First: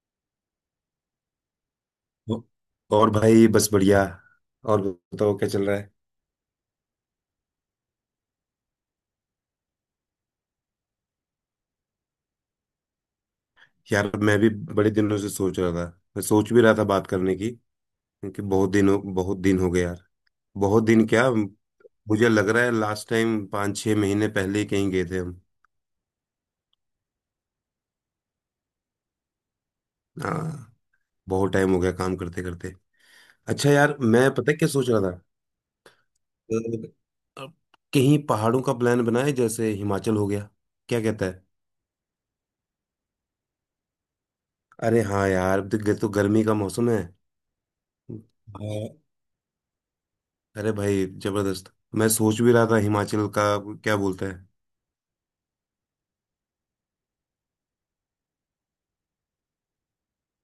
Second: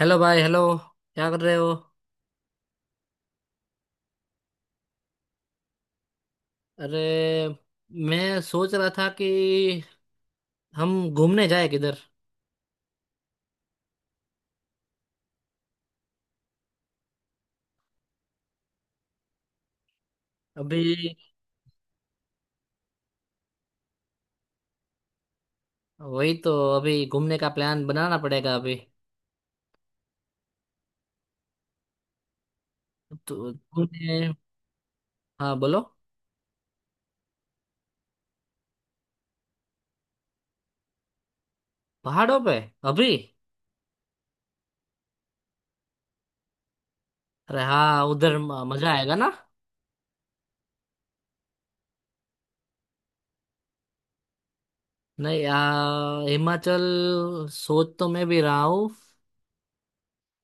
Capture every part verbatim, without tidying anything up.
Hello भाई। Hello, क्या कर रहे हो? और भाई बस बढ़िया। और बताओ क्या चल रहा है। अरे, मैं सोच रहा था कि हम घूमने जाए किधर। यार मैं भी बड़े दिनों से सोच रहा था। मैं सोच भी रहा था बात करने की। क्योंकि बहुत दिन हो बहुत दिन हो गए यार। बहुत अभी? दिन क्या। मुझे लग रहा है लास्ट टाइम पाँच छः महीने पहले ही कहीं गए थे हम। वही तो। अभी घूमने का प्लान बनाना पड़ेगा अभी। हाँ। बहुत टाइम हो गया काम करते करते। तो अच्छा यार तुमने? मैं पता है क्या सोच रहा था। हाँ, बोलो। अ, अ, कहीं पहाड़ों का प्लान बनाए जैसे हिमाचल हो गया। क्या कहता है। पहाड़ों पे? अभी? अरे हाँ यार देख, तो तो गर्मी का मौसम है। अरे हाँ, उधर म- हाँ, मजा आएगा ना। अरे भाई जबरदस्त। मैं सोच भी रहा था हिमाचल का। क्या बोलता है। नहीं, आ, हिमाचल सोच तो मैं भी रहा हूँ।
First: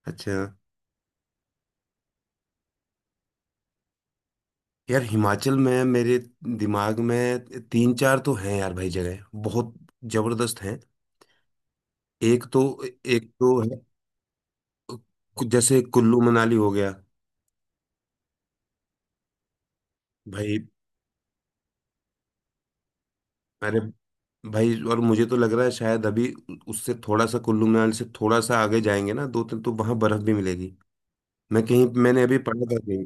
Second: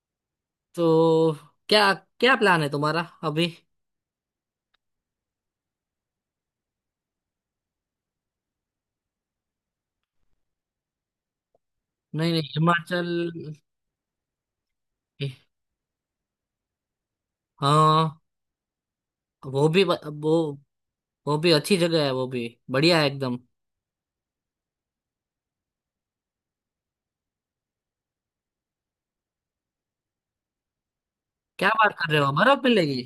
अच्छा तो क्या, क्या प्लान है तुम्हारा अभी? यार हिमाचल में मेरे दिमाग में तीन चार तो हैं यार भाई जगह। बहुत जबरदस्त हैं। नहीं नहीं, एक तो एक हिमाचल। तो है कु- जैसे कुल्लू मनाली हो गया हाँ, वो भी, वो भाई। वो भी अच्छी जगह है, वो भी बढ़िया है एकदम। अरे भाई और मुझे तो लग रहा है शायद अभी उससे थोड़ा सा कुल्लू मनाली से थोड़ा सा आगे जाएंगे ना दो तीन तो वहां बर्फ भी मिलेगी। मैं क्या कहीं बात कर रहे मैंने हो, अभी बर्फ पढ़ा था मिलेगी? कहीं।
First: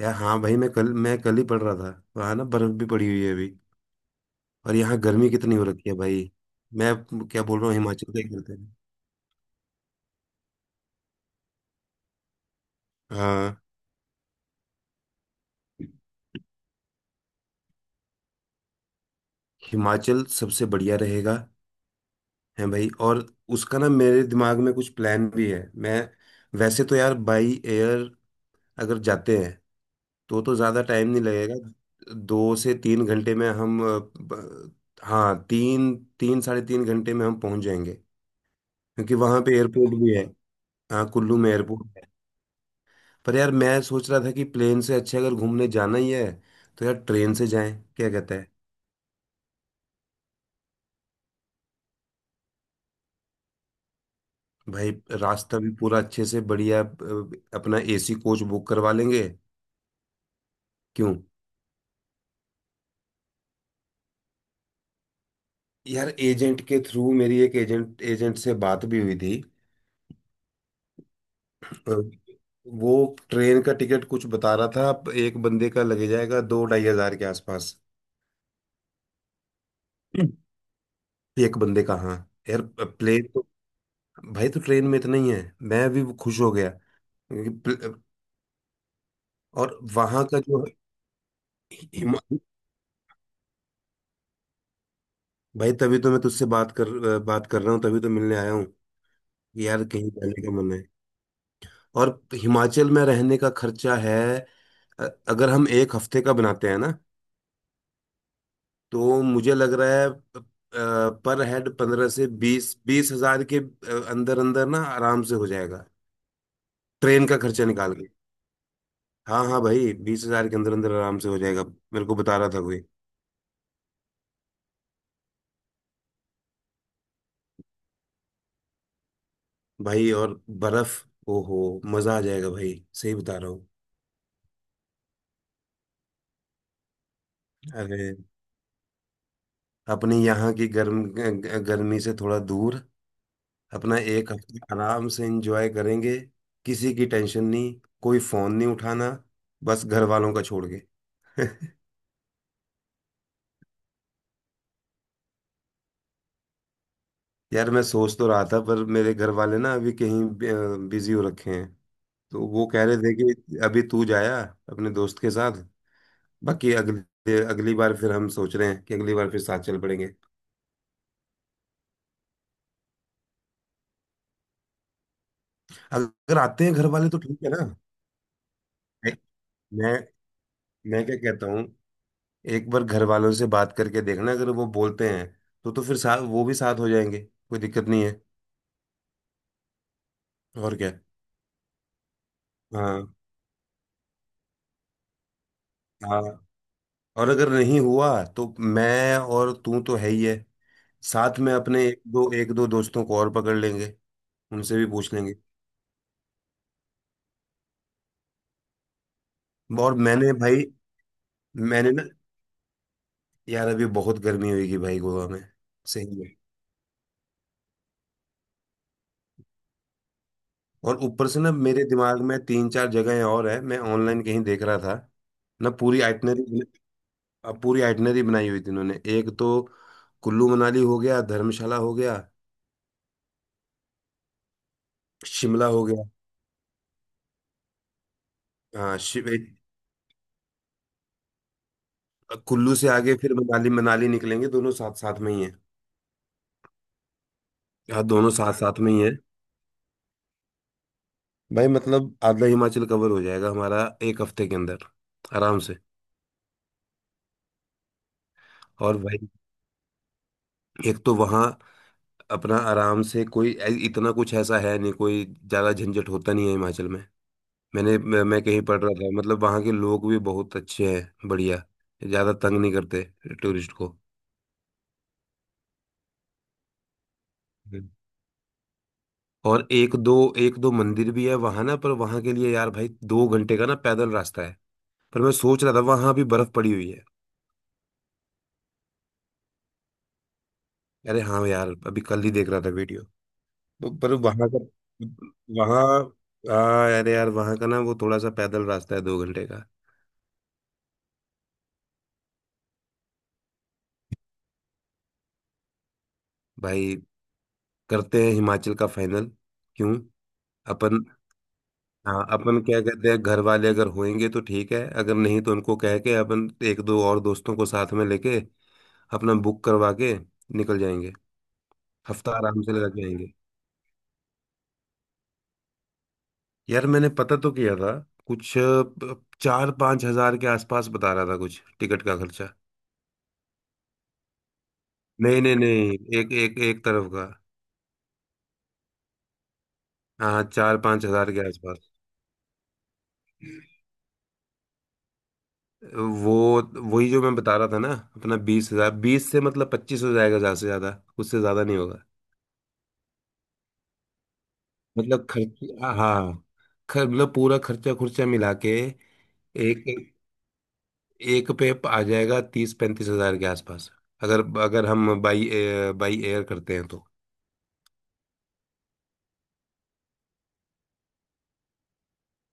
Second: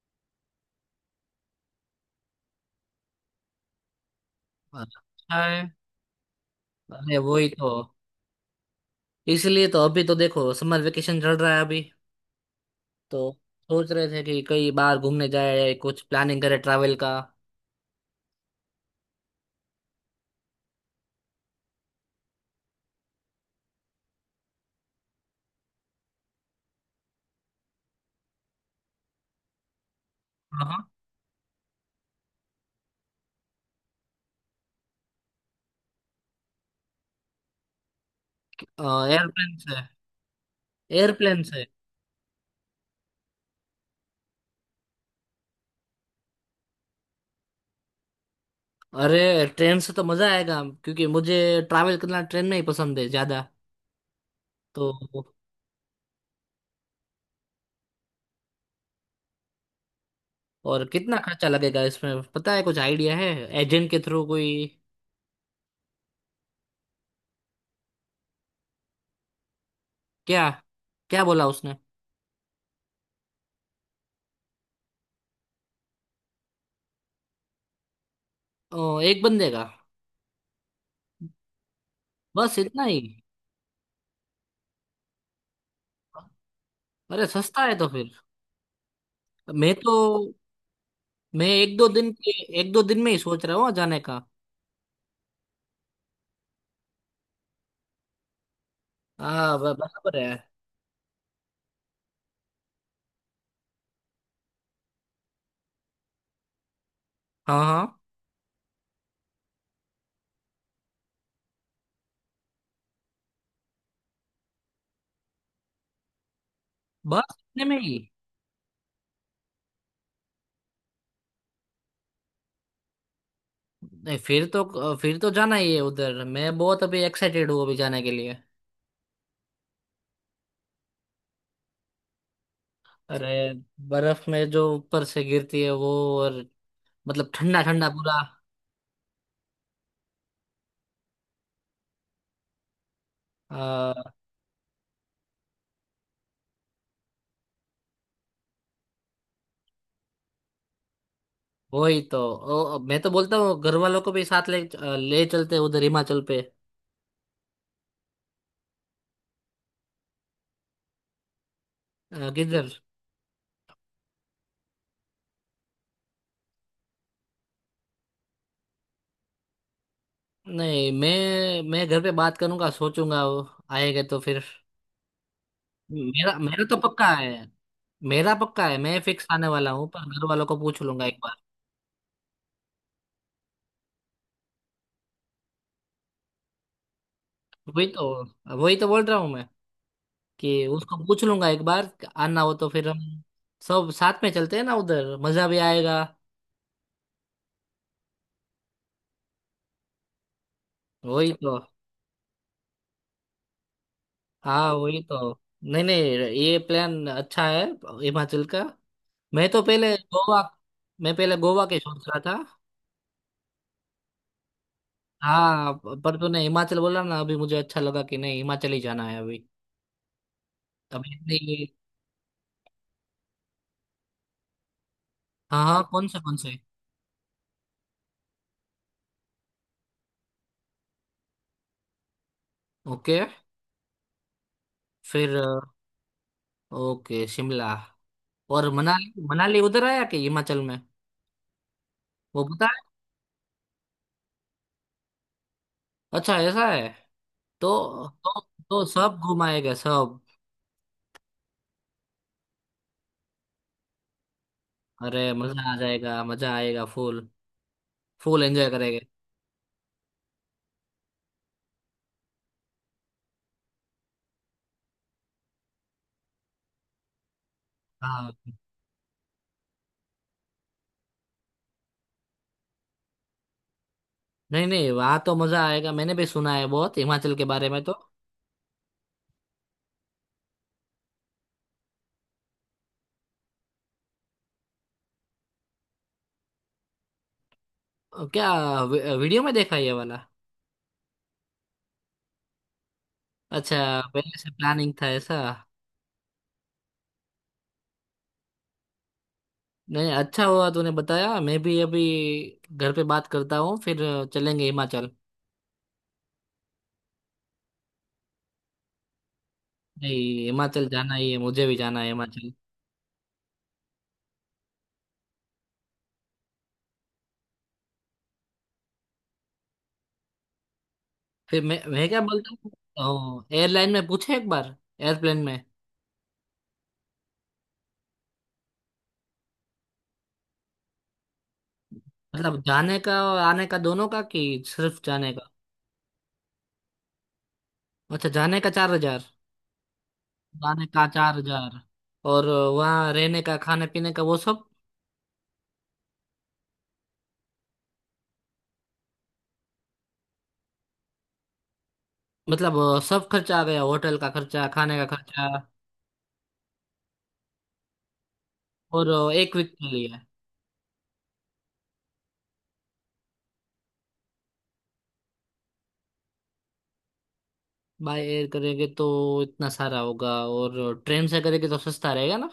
यार हाँ भाई मैं कल मैं कल ही पढ़ रहा था वहाँ ना बर्फ भी पड़ी हुई है अभी। और यहाँ गर्मी अच्छा कितनी है। हो रखी है भाई। मैं अरे क्या वही बोल तो। रहा हूँ हिमाचल का ही करते हैं। इसलिए तो अभी तो देखो, समर वेकेशन चल रहा है अभी। तो हाँ, सोच रहे थे कि कई बार घूमने जाए, कुछ प्लानिंग करे ट्रैवल का। हिमाचल सबसे बढ़िया रहेगा। है भाई। और उसका ना मेरे दिमाग में कुछ प्लान भी है। मैं वैसे तो यार बाई एयर अगर जाते हैं तो तो ज़्यादा हाँ। टाइम नहीं लगेगा दो से तीन घंटे में हम अ, ब- हाँ, तीन तीन साढ़े तीन घंटे में हम पहुंच जाएंगे। क्योंकि वहाँ पे एयरप्लेन से? एयरपोर्ट भी है। हाँ, कुल्लू एयरप्लेन में से? एयरपोर्ट। पर यार मैं सोच रहा था कि प्लेन से अच्छे अगर घूमने जाना ही है तो यार ट्रेन से जाएं। क्या कहता है। अरे ट्रेन से तो मजा आएगा, क्योंकि मुझे ट्रैवल करना ट्रेन में ही पसंद है ज्यादा। भाई तो रास्ता भी पूरा अच्छे से बढ़िया। अ, अपना एसी कोच बुक करवा लेंगे। और क्यों। कितना खर्चा लगेगा इसमें, पता है, कुछ आइडिया है? एजेंट के थ्रू कोई? यार एजेंट के थ्रू मेरी एक एजेंट एजेंट से बात भी हुई थी। क्या, क्या बोला उसने? अ, वो ट्रेन का टिकट कुछ बता रहा था। एक बंदे का लगे जाएगा दो ढाई हज़ार के आसपास। ओ, एक बंदे का? हम्म। एक बंदे का हाँ। बस यार इतना ही? प्लेन तो भाई तो ट्रेन में इतना ही है। मैं भी खुश हो गया। अरे क्योंकि सस्ता है तो प्ल- फिर। मैं और तो, वहां का जो मैं एक दो दिन के, हिमा- एक दो दिन में ही सोच रहा हूँ जाने का। भाई तभी तो मैं तुझसे बात कर बात कर रहा हूँ तभी तो मिलने आया हूँ। हाँ, कि ब- यार कहीं बराबर है। जाने का मन है। और हिमाचल में रहने का खर्चा है। अ- अगर हम एक हफ्ते का बनाते हैं ना हाँ हाँ। तो मुझे लग रहा है पर हेड पंद्रह से बीस बीस हजार के अंदर अंदर ना आराम से हो जाएगा। ट्रेन बस का इतने खर्चा में निकाल ही? के। हाँ हाँ भाई बीस हज़ार के अंदर अंदर आराम से हो जाएगा। मेरे को बता रहा था कोई। नहीं, फिर तो, फिर तो जाना ही है उधर। मैं बहुत अभी एक्साइटेड हूँ, अभी जाने के लिए। भाई और बर्फ ओहो मजा आ जाएगा भाई सही अरे बता रहा हूँ। बर्फ में जो ऊपर से गिरती है वो, और मतलब ठंडा ठंडा अरे पूरा। अपने यहाँ की गर्म ग- गर्मी से थोड़ा दूर आ, अपना एक हफ्ता आराम से एंजॉय करेंगे। किसी की टेंशन नहीं। कोई फोन नहीं उठाना। बस घर वालों का छोड़ के वही तो। ओ, मैं तो बोलता हूँ घर वालों को भी साथ ले, ले चलते हैं उधर हिमाचल पे। यार मैं सोच तो रहा था पर मेरे घर वाले ना अभी कहीं बिजी हो रखे हैं। आ, तो वो किधर? कह रहे थे कि अभी तू जाया अपने दोस्त के साथ। बाकी अगली अगली बार फिर हम सोच रहे हैं कि अगली बार फिर साथ चल पड़ेंगे। नहीं, मैं मैं घर पे बात करूंगा, सोचूंगा, वो आएगा तो फिर। मेरा अगर मेरा आते हैं तो घर पक्का वाले तो है। ठीक है ना। मेरा पक्का है, मैं फिक्स आने वाला हूँ, मैं पर घर वालों को पूछ मैं लूंगा क्या एक बार। कहता हूँ। एक बार घर वालों से बात करके देखना अगर वो बोलते हैं तो तो फिर साथ वो भी साथ हो जाएंगे कोई वही दिक्कत नहीं है। तो वही तो बोल रहा हूँ मैं, कि और क्या। उसको पूछ लूंगा एक बार। आना हो तो फिर हम हाँ सब साथ में चलते हैं ना, उधर मजा भी आएगा। हाँ। और अगर नहीं हुआ तो मैं और तू तो है ही है। वही साथ में तो। अपने एक दो एक दो दोस्तों को और पकड़ लेंगे। हाँ, उनसे भी वही पूछ लेंगे। तो। नहीं नहीं, ये प्लान अच्छा है, हिमाचल का। मैं तो और पहले मैंने गोवा, भाई मैं पहले गोवा के मैंने ना सोच रहा था। यार अभी बहुत गर्मी होगी भाई गोवा में। हाँ, प- पर सही में। तूने हिमाचल बोला ना अभी, मुझे अच्छा लगा कि नहीं, हिमाचल ही जाना है अभी। और अभी ऊपर से ना नहीं। मेरे दिमाग में तीन चार जगहें और है मैं ऑनलाइन कहीं देख रहा था। हाँ ना हाँ, पूरी कौन से कौन से? आइटनरी अब पूरी आइटनरी बनाई हुई थी इन्होंने एक तो कुल्लू मनाली हो गया धर्मशाला हो गया ओके, फिर अ, शिमला हो गया। ओके, शिमला। और हाँ मनाली, शिव मनाली उधर आया कि हिमाचल में? वो बता। कुल्लू से आगे फिर मनाली मनाली निकलेंगे दोनों साथ साथ में ही है। अच्छा, ऐसा है? हाँ तो दोनों तो साथ साथ तो में ही है। सब घुमाएगा सब? भाई मतलब आधा हिमाचल कवर हो जाएगा हमारा एक हफ्ते के अंदर अरे आराम मजा आ से। जाएगा, मजा आएगा फुल। फुल एंजॉय और करेंगे। भाई एक तो वहाँ अपना आराम से कोई ऐ- इतना कुछ ऐसा है नहीं कोई ज्यादा झंझट होता नहीं है हिमाचल में। मैंने मैं हाँ। मैं कहीं पढ़ रहा था मतलब वहाँ के लोग भी बहुत अच्छे हैं बढ़िया। ज़्यादा तंग नहीं करते टूरिस्ट को। नहीं नहीं, वहाँ तो मजा आएगा, मैंने भी सुना है बहुत हिमाचल के बारे में हम्म। तो। और एक दो एक दो मंदिर भी है वहाँ ना पर वहाँ के लिए यार भाई दो घंटे का ना पैदल रास्ता है। पर मैं सोच रहा था वहाँ भी बर्फ पड़ी हुई है। अ, क्या? वी- वीडियो में देखा ये वाला? अरे हाँ यार अभी कल ही देख रहा था वीडियो। अच्छा, तो पर पहले वहाँ से का प्लानिंग था ऐसा? वहाँ, हाँ अरे यार वहाँ का ना वो थोड़ा सा पैदल रास्ता है दो घंटे का। नहीं, अच्छा हुआ तूने बताया। मैं भी अभी घर पे बात करता हूँ, फिर चलेंगे हिमाचल। भाई करते हैं हिमाचल का फाइनल। क्यों। नहीं, हिमाचल अपन, जाना ही है, मुझे भी जाना है हाँ हिमाचल। अपन क्या कहते हैं घर वाले अगर होंगे तो ठीक है अगर नहीं तो उनको कह के अपन एक दो और दोस्तों को साथ में लेके अपना बुक करवा के निकल जाएंगे। फिर मैं मैं क्या हफ्ता बोलता आराम से लगा के आएंगे। हूँ, एयरलाइन में पूछे एक बार। एयरप्लेन में। यार मैंने पता तो किया था कुछ अ, चार पाँच हज़ार के आसपास बता रहा था कुछ टिकट का खर्चा। मतलब जाने का और आने का दोनों का, कि सिर्फ जाने नहीं का? नहीं नहीं, एक एक एक तरफ का। अच्छा, जाने का चार हजार। हाँ हाँ, चार जाने पाँच का हजार चार के हजार आसपास। और वहाँ रहने का, खाने पीने का, वो सब? वो वही जो मैं बता रहा था ना अपना बीस हज़ार बीस से मतलब पच्चीस हो जाएगा ज्यादा से ज्यादा उससे ज्यादा नहीं होगा। मतलब, सब खर्चा आ गया, होटल का खर्चा, खाने का मतलब खर्चा, खर्च हाँ खर- मतलब पूरा खर्चा खुर्चा मिला के और एक वीक एक के लिए? एक पे आ जाएगा तीस पैंतीस हज़ार के आसपास अगर अगर हम बाई बाई एयर करते हैं तो। बाय एयर करेंगे तो इतना सारा होगा, और ट्रेन से करेंगे तो सस्ता रहेगा ना।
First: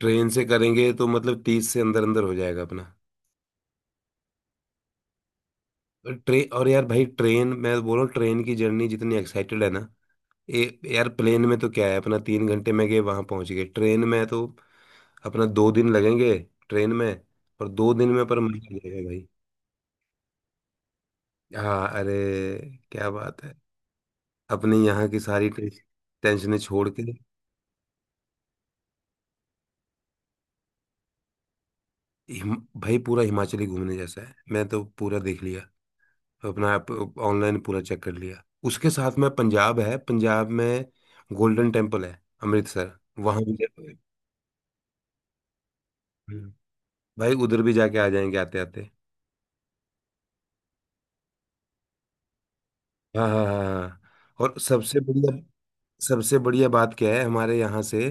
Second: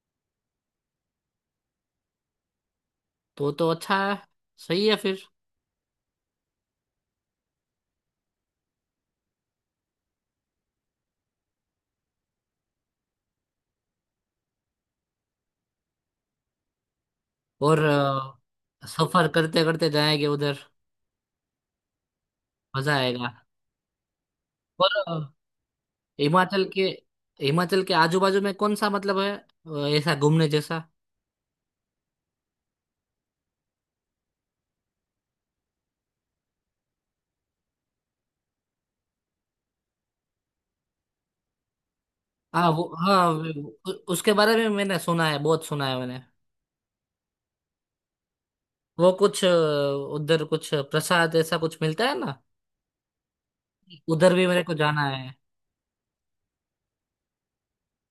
ट्रेन से करेंगे तो मतलब तीस से अंदर अंदर हो जाएगा अपना। तो तो अच्छा है। सही है फिर। ट्रेन और यार भाई ट्रेन मैं बोल रहा हूँ ट्रेन की जर्नी जितनी एक्साइटेड है ना। ए, यार प्लेन में तो क्या है अपना तीन घंटे में गए वहां पहुंच गए ट्रेन में तो अपना दो दिन लगेंगे ट्रेन में और और दो दिन में पर मजा आ अ, जाएगा भाई। सफर करते करते जाएंगे उधर। हाँ अरे मजा क्या आएगा। बात है। अपने और यहाँ अ, की सारी टेंश- टेंशनें हिमाचल के छोड़ के। हिमाचल के आजू बाजू में कौन सा मतलब है, अ, ऐसा घूमने जैसा? हिम, भाई पूरा हिमाचली घूमने जैसा है मैं तो पूरा देख लिया अपना आप ऑनलाइन पूरा चेक कर लिया उसके साथ में पंजाब है पंजाब में गोल्डन टेम्पल है हाँ, वो, अमृतसर। हाँ, वहाँ भी जा- वो- उ- उसके बारे में मैंने सुना है, बहुत सुना है मैंने। हम्म, भाई उधर भी जाके आ जाएंगे आते आते। वो कुछ अ, उधर कुछ प्रसाद ऐसा कुछ मिलता है ना? हाँ हाँ हाँ हाँ। उधर भी और मेरे को सबसे जाना है। बढ़िया सबसे बढ़िया बात क्या है हमारे यहाँ से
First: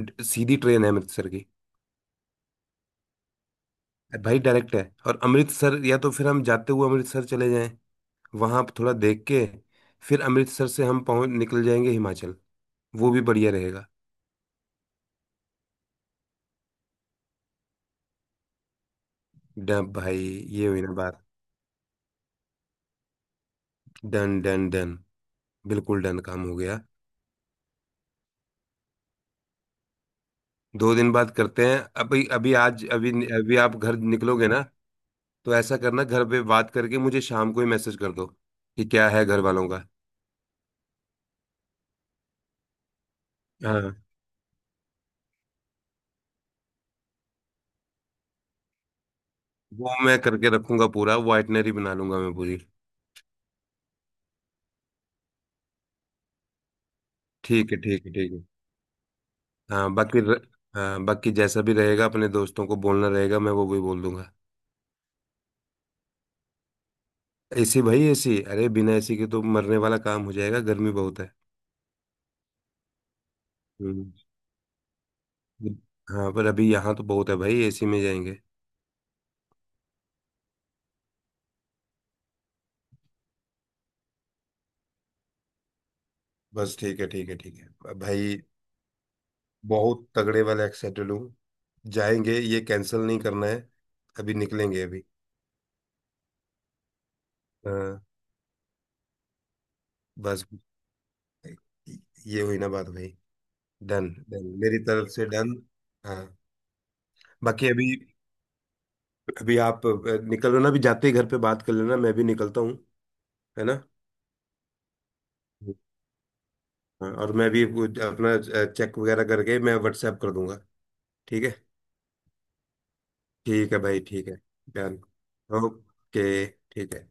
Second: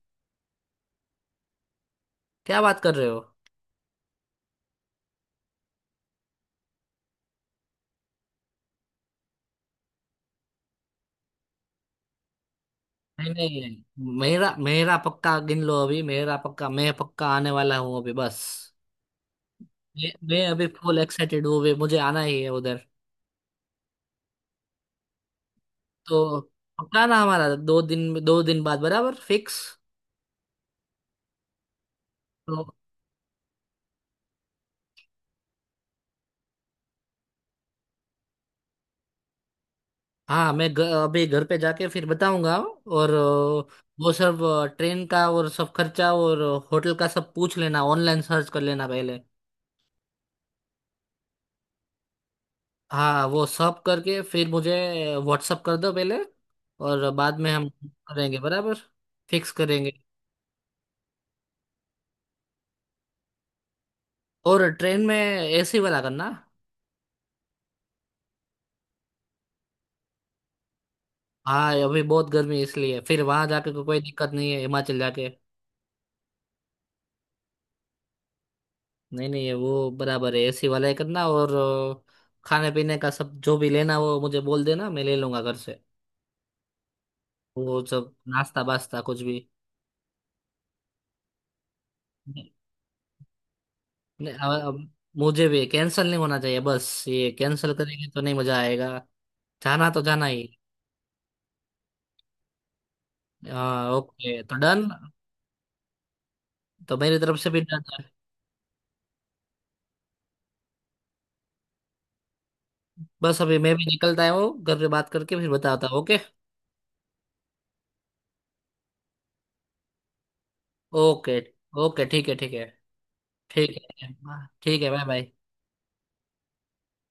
ड- सीधी ट्रेन है अमृतसर की। क्या बात कर रहे हो! भाई डायरेक्ट है। और अमृतसर या तो फिर हम जाते हुए अमृतसर चले जाएं वहाँ आप थोड़ा देख के फिर अमृतसर से हम पहुँच निकल जाएंगे हिमाचल। वो भी नहीं बढ़िया रहेगा। नहीं, मेरा मेरा पक्का, गिन लो अभी मेरा पक्का, मैं पक्का आने वाला हूँ अभी बस। डन मैं भाई मैं अभी ये हुई ना फुल बात। एक्साइटेड हूँ, अभी मुझे आना ही है उधर। Done done done. बिल्कुल डन तो काम हो गया। पक्का ना हमारा, दो दिन, दो दिन बाद बराबर फिक्स। दो दिन बाद करते हैं अभी अभी तो आज अभी। अभी आप घर निकलोगे ना तो ऐसा करना घर पे बात करके मुझे शाम को ही मैसेज कर दो कि क्या है घर वालों का। हाँ, मैं घ- अभी घर पे जाके फिर बताऊंगा, और अ, हाँ वो सब, ट्रेन का और सब खर्चा, और होटल का, सब पूछ लेना, ऑनलाइन सर्च कर लेना पहले। वो मैं करके रखूंगा पूरा वो आइटनरी बना लूंगा मैं पूरी। हाँ, वो सब करके फिर मुझे व्हाट्सअप कर दो पहले, और बाद में हम ठीक है ठीक है ठीक करेंगे है। बराबर, फिक्स करेंगे। हाँ बाकी र- हाँ बाकी जैसा भी रहेगा अपने दोस्तों को बोलना रहेगा मैं वो भी बोल दूंगा। और ट्रेन में एसी वाला करना। एसी भाई एसी अरे बिना एसी के तो मरने वाला काम हो जाएगा गर्मी बहुत है। हाँ, अभी बहुत गर्मी है, इसलिए फिर वहां जाके को कोई हम्म, दिक्कत नहीं है, हिमाचल जाके। हाँ पर अभी यहाँ तो बहुत है भाई एसी में जाएंगे। नहीं नहीं, ये वो बराबर है, एसी वाला ही करना, और अ, खाने पीने का सब जो भी लेना, वो मुझे बोल देना, मैं ले लूंगा घर से। बस ठीक है ठीक है ठीक वो है सब भाई। नाश्ता वास्ता कुछ भी। बहुत तगड़े वाले एक्साइटेड हूँ। जाएंगे नहीं, ये कैंसिल नहीं करना है। नहीं, अभी अब- निकलेंगे अब अभी। मुझे भी कैंसिल नहीं होना चाहिए, बस ये कैंसिल हाँ, करेंगे तो नहीं मजा आएगा। जाना तो जाना ही। बस ये हुई ना बात भाई। हाँ डन ओके, डन तो मेरी डन। तरफ से डन। हाँ तो मेरी तरफ से भी बाकी डन अभी है। अभी आप अ, निकल रहे हो ना अभी जाते ही घर पे बात कर लेना मैं भी निकलता हूँ। बस अभी है मैं ना। भी निकलता हूँ, घर पे बात करके फिर बताता हूँ, ओके। हाँ, और मैं भी वो अपना चेक वगैरह करके मैं व्हाट्सएप कर दूंगा। ओके ठीक है। ओके, ठीक है, ठीक है ठीक ठीक है भाई है, ठीक है। हाँ, ठीक है, डन बाय बाय। ओके ठीक है।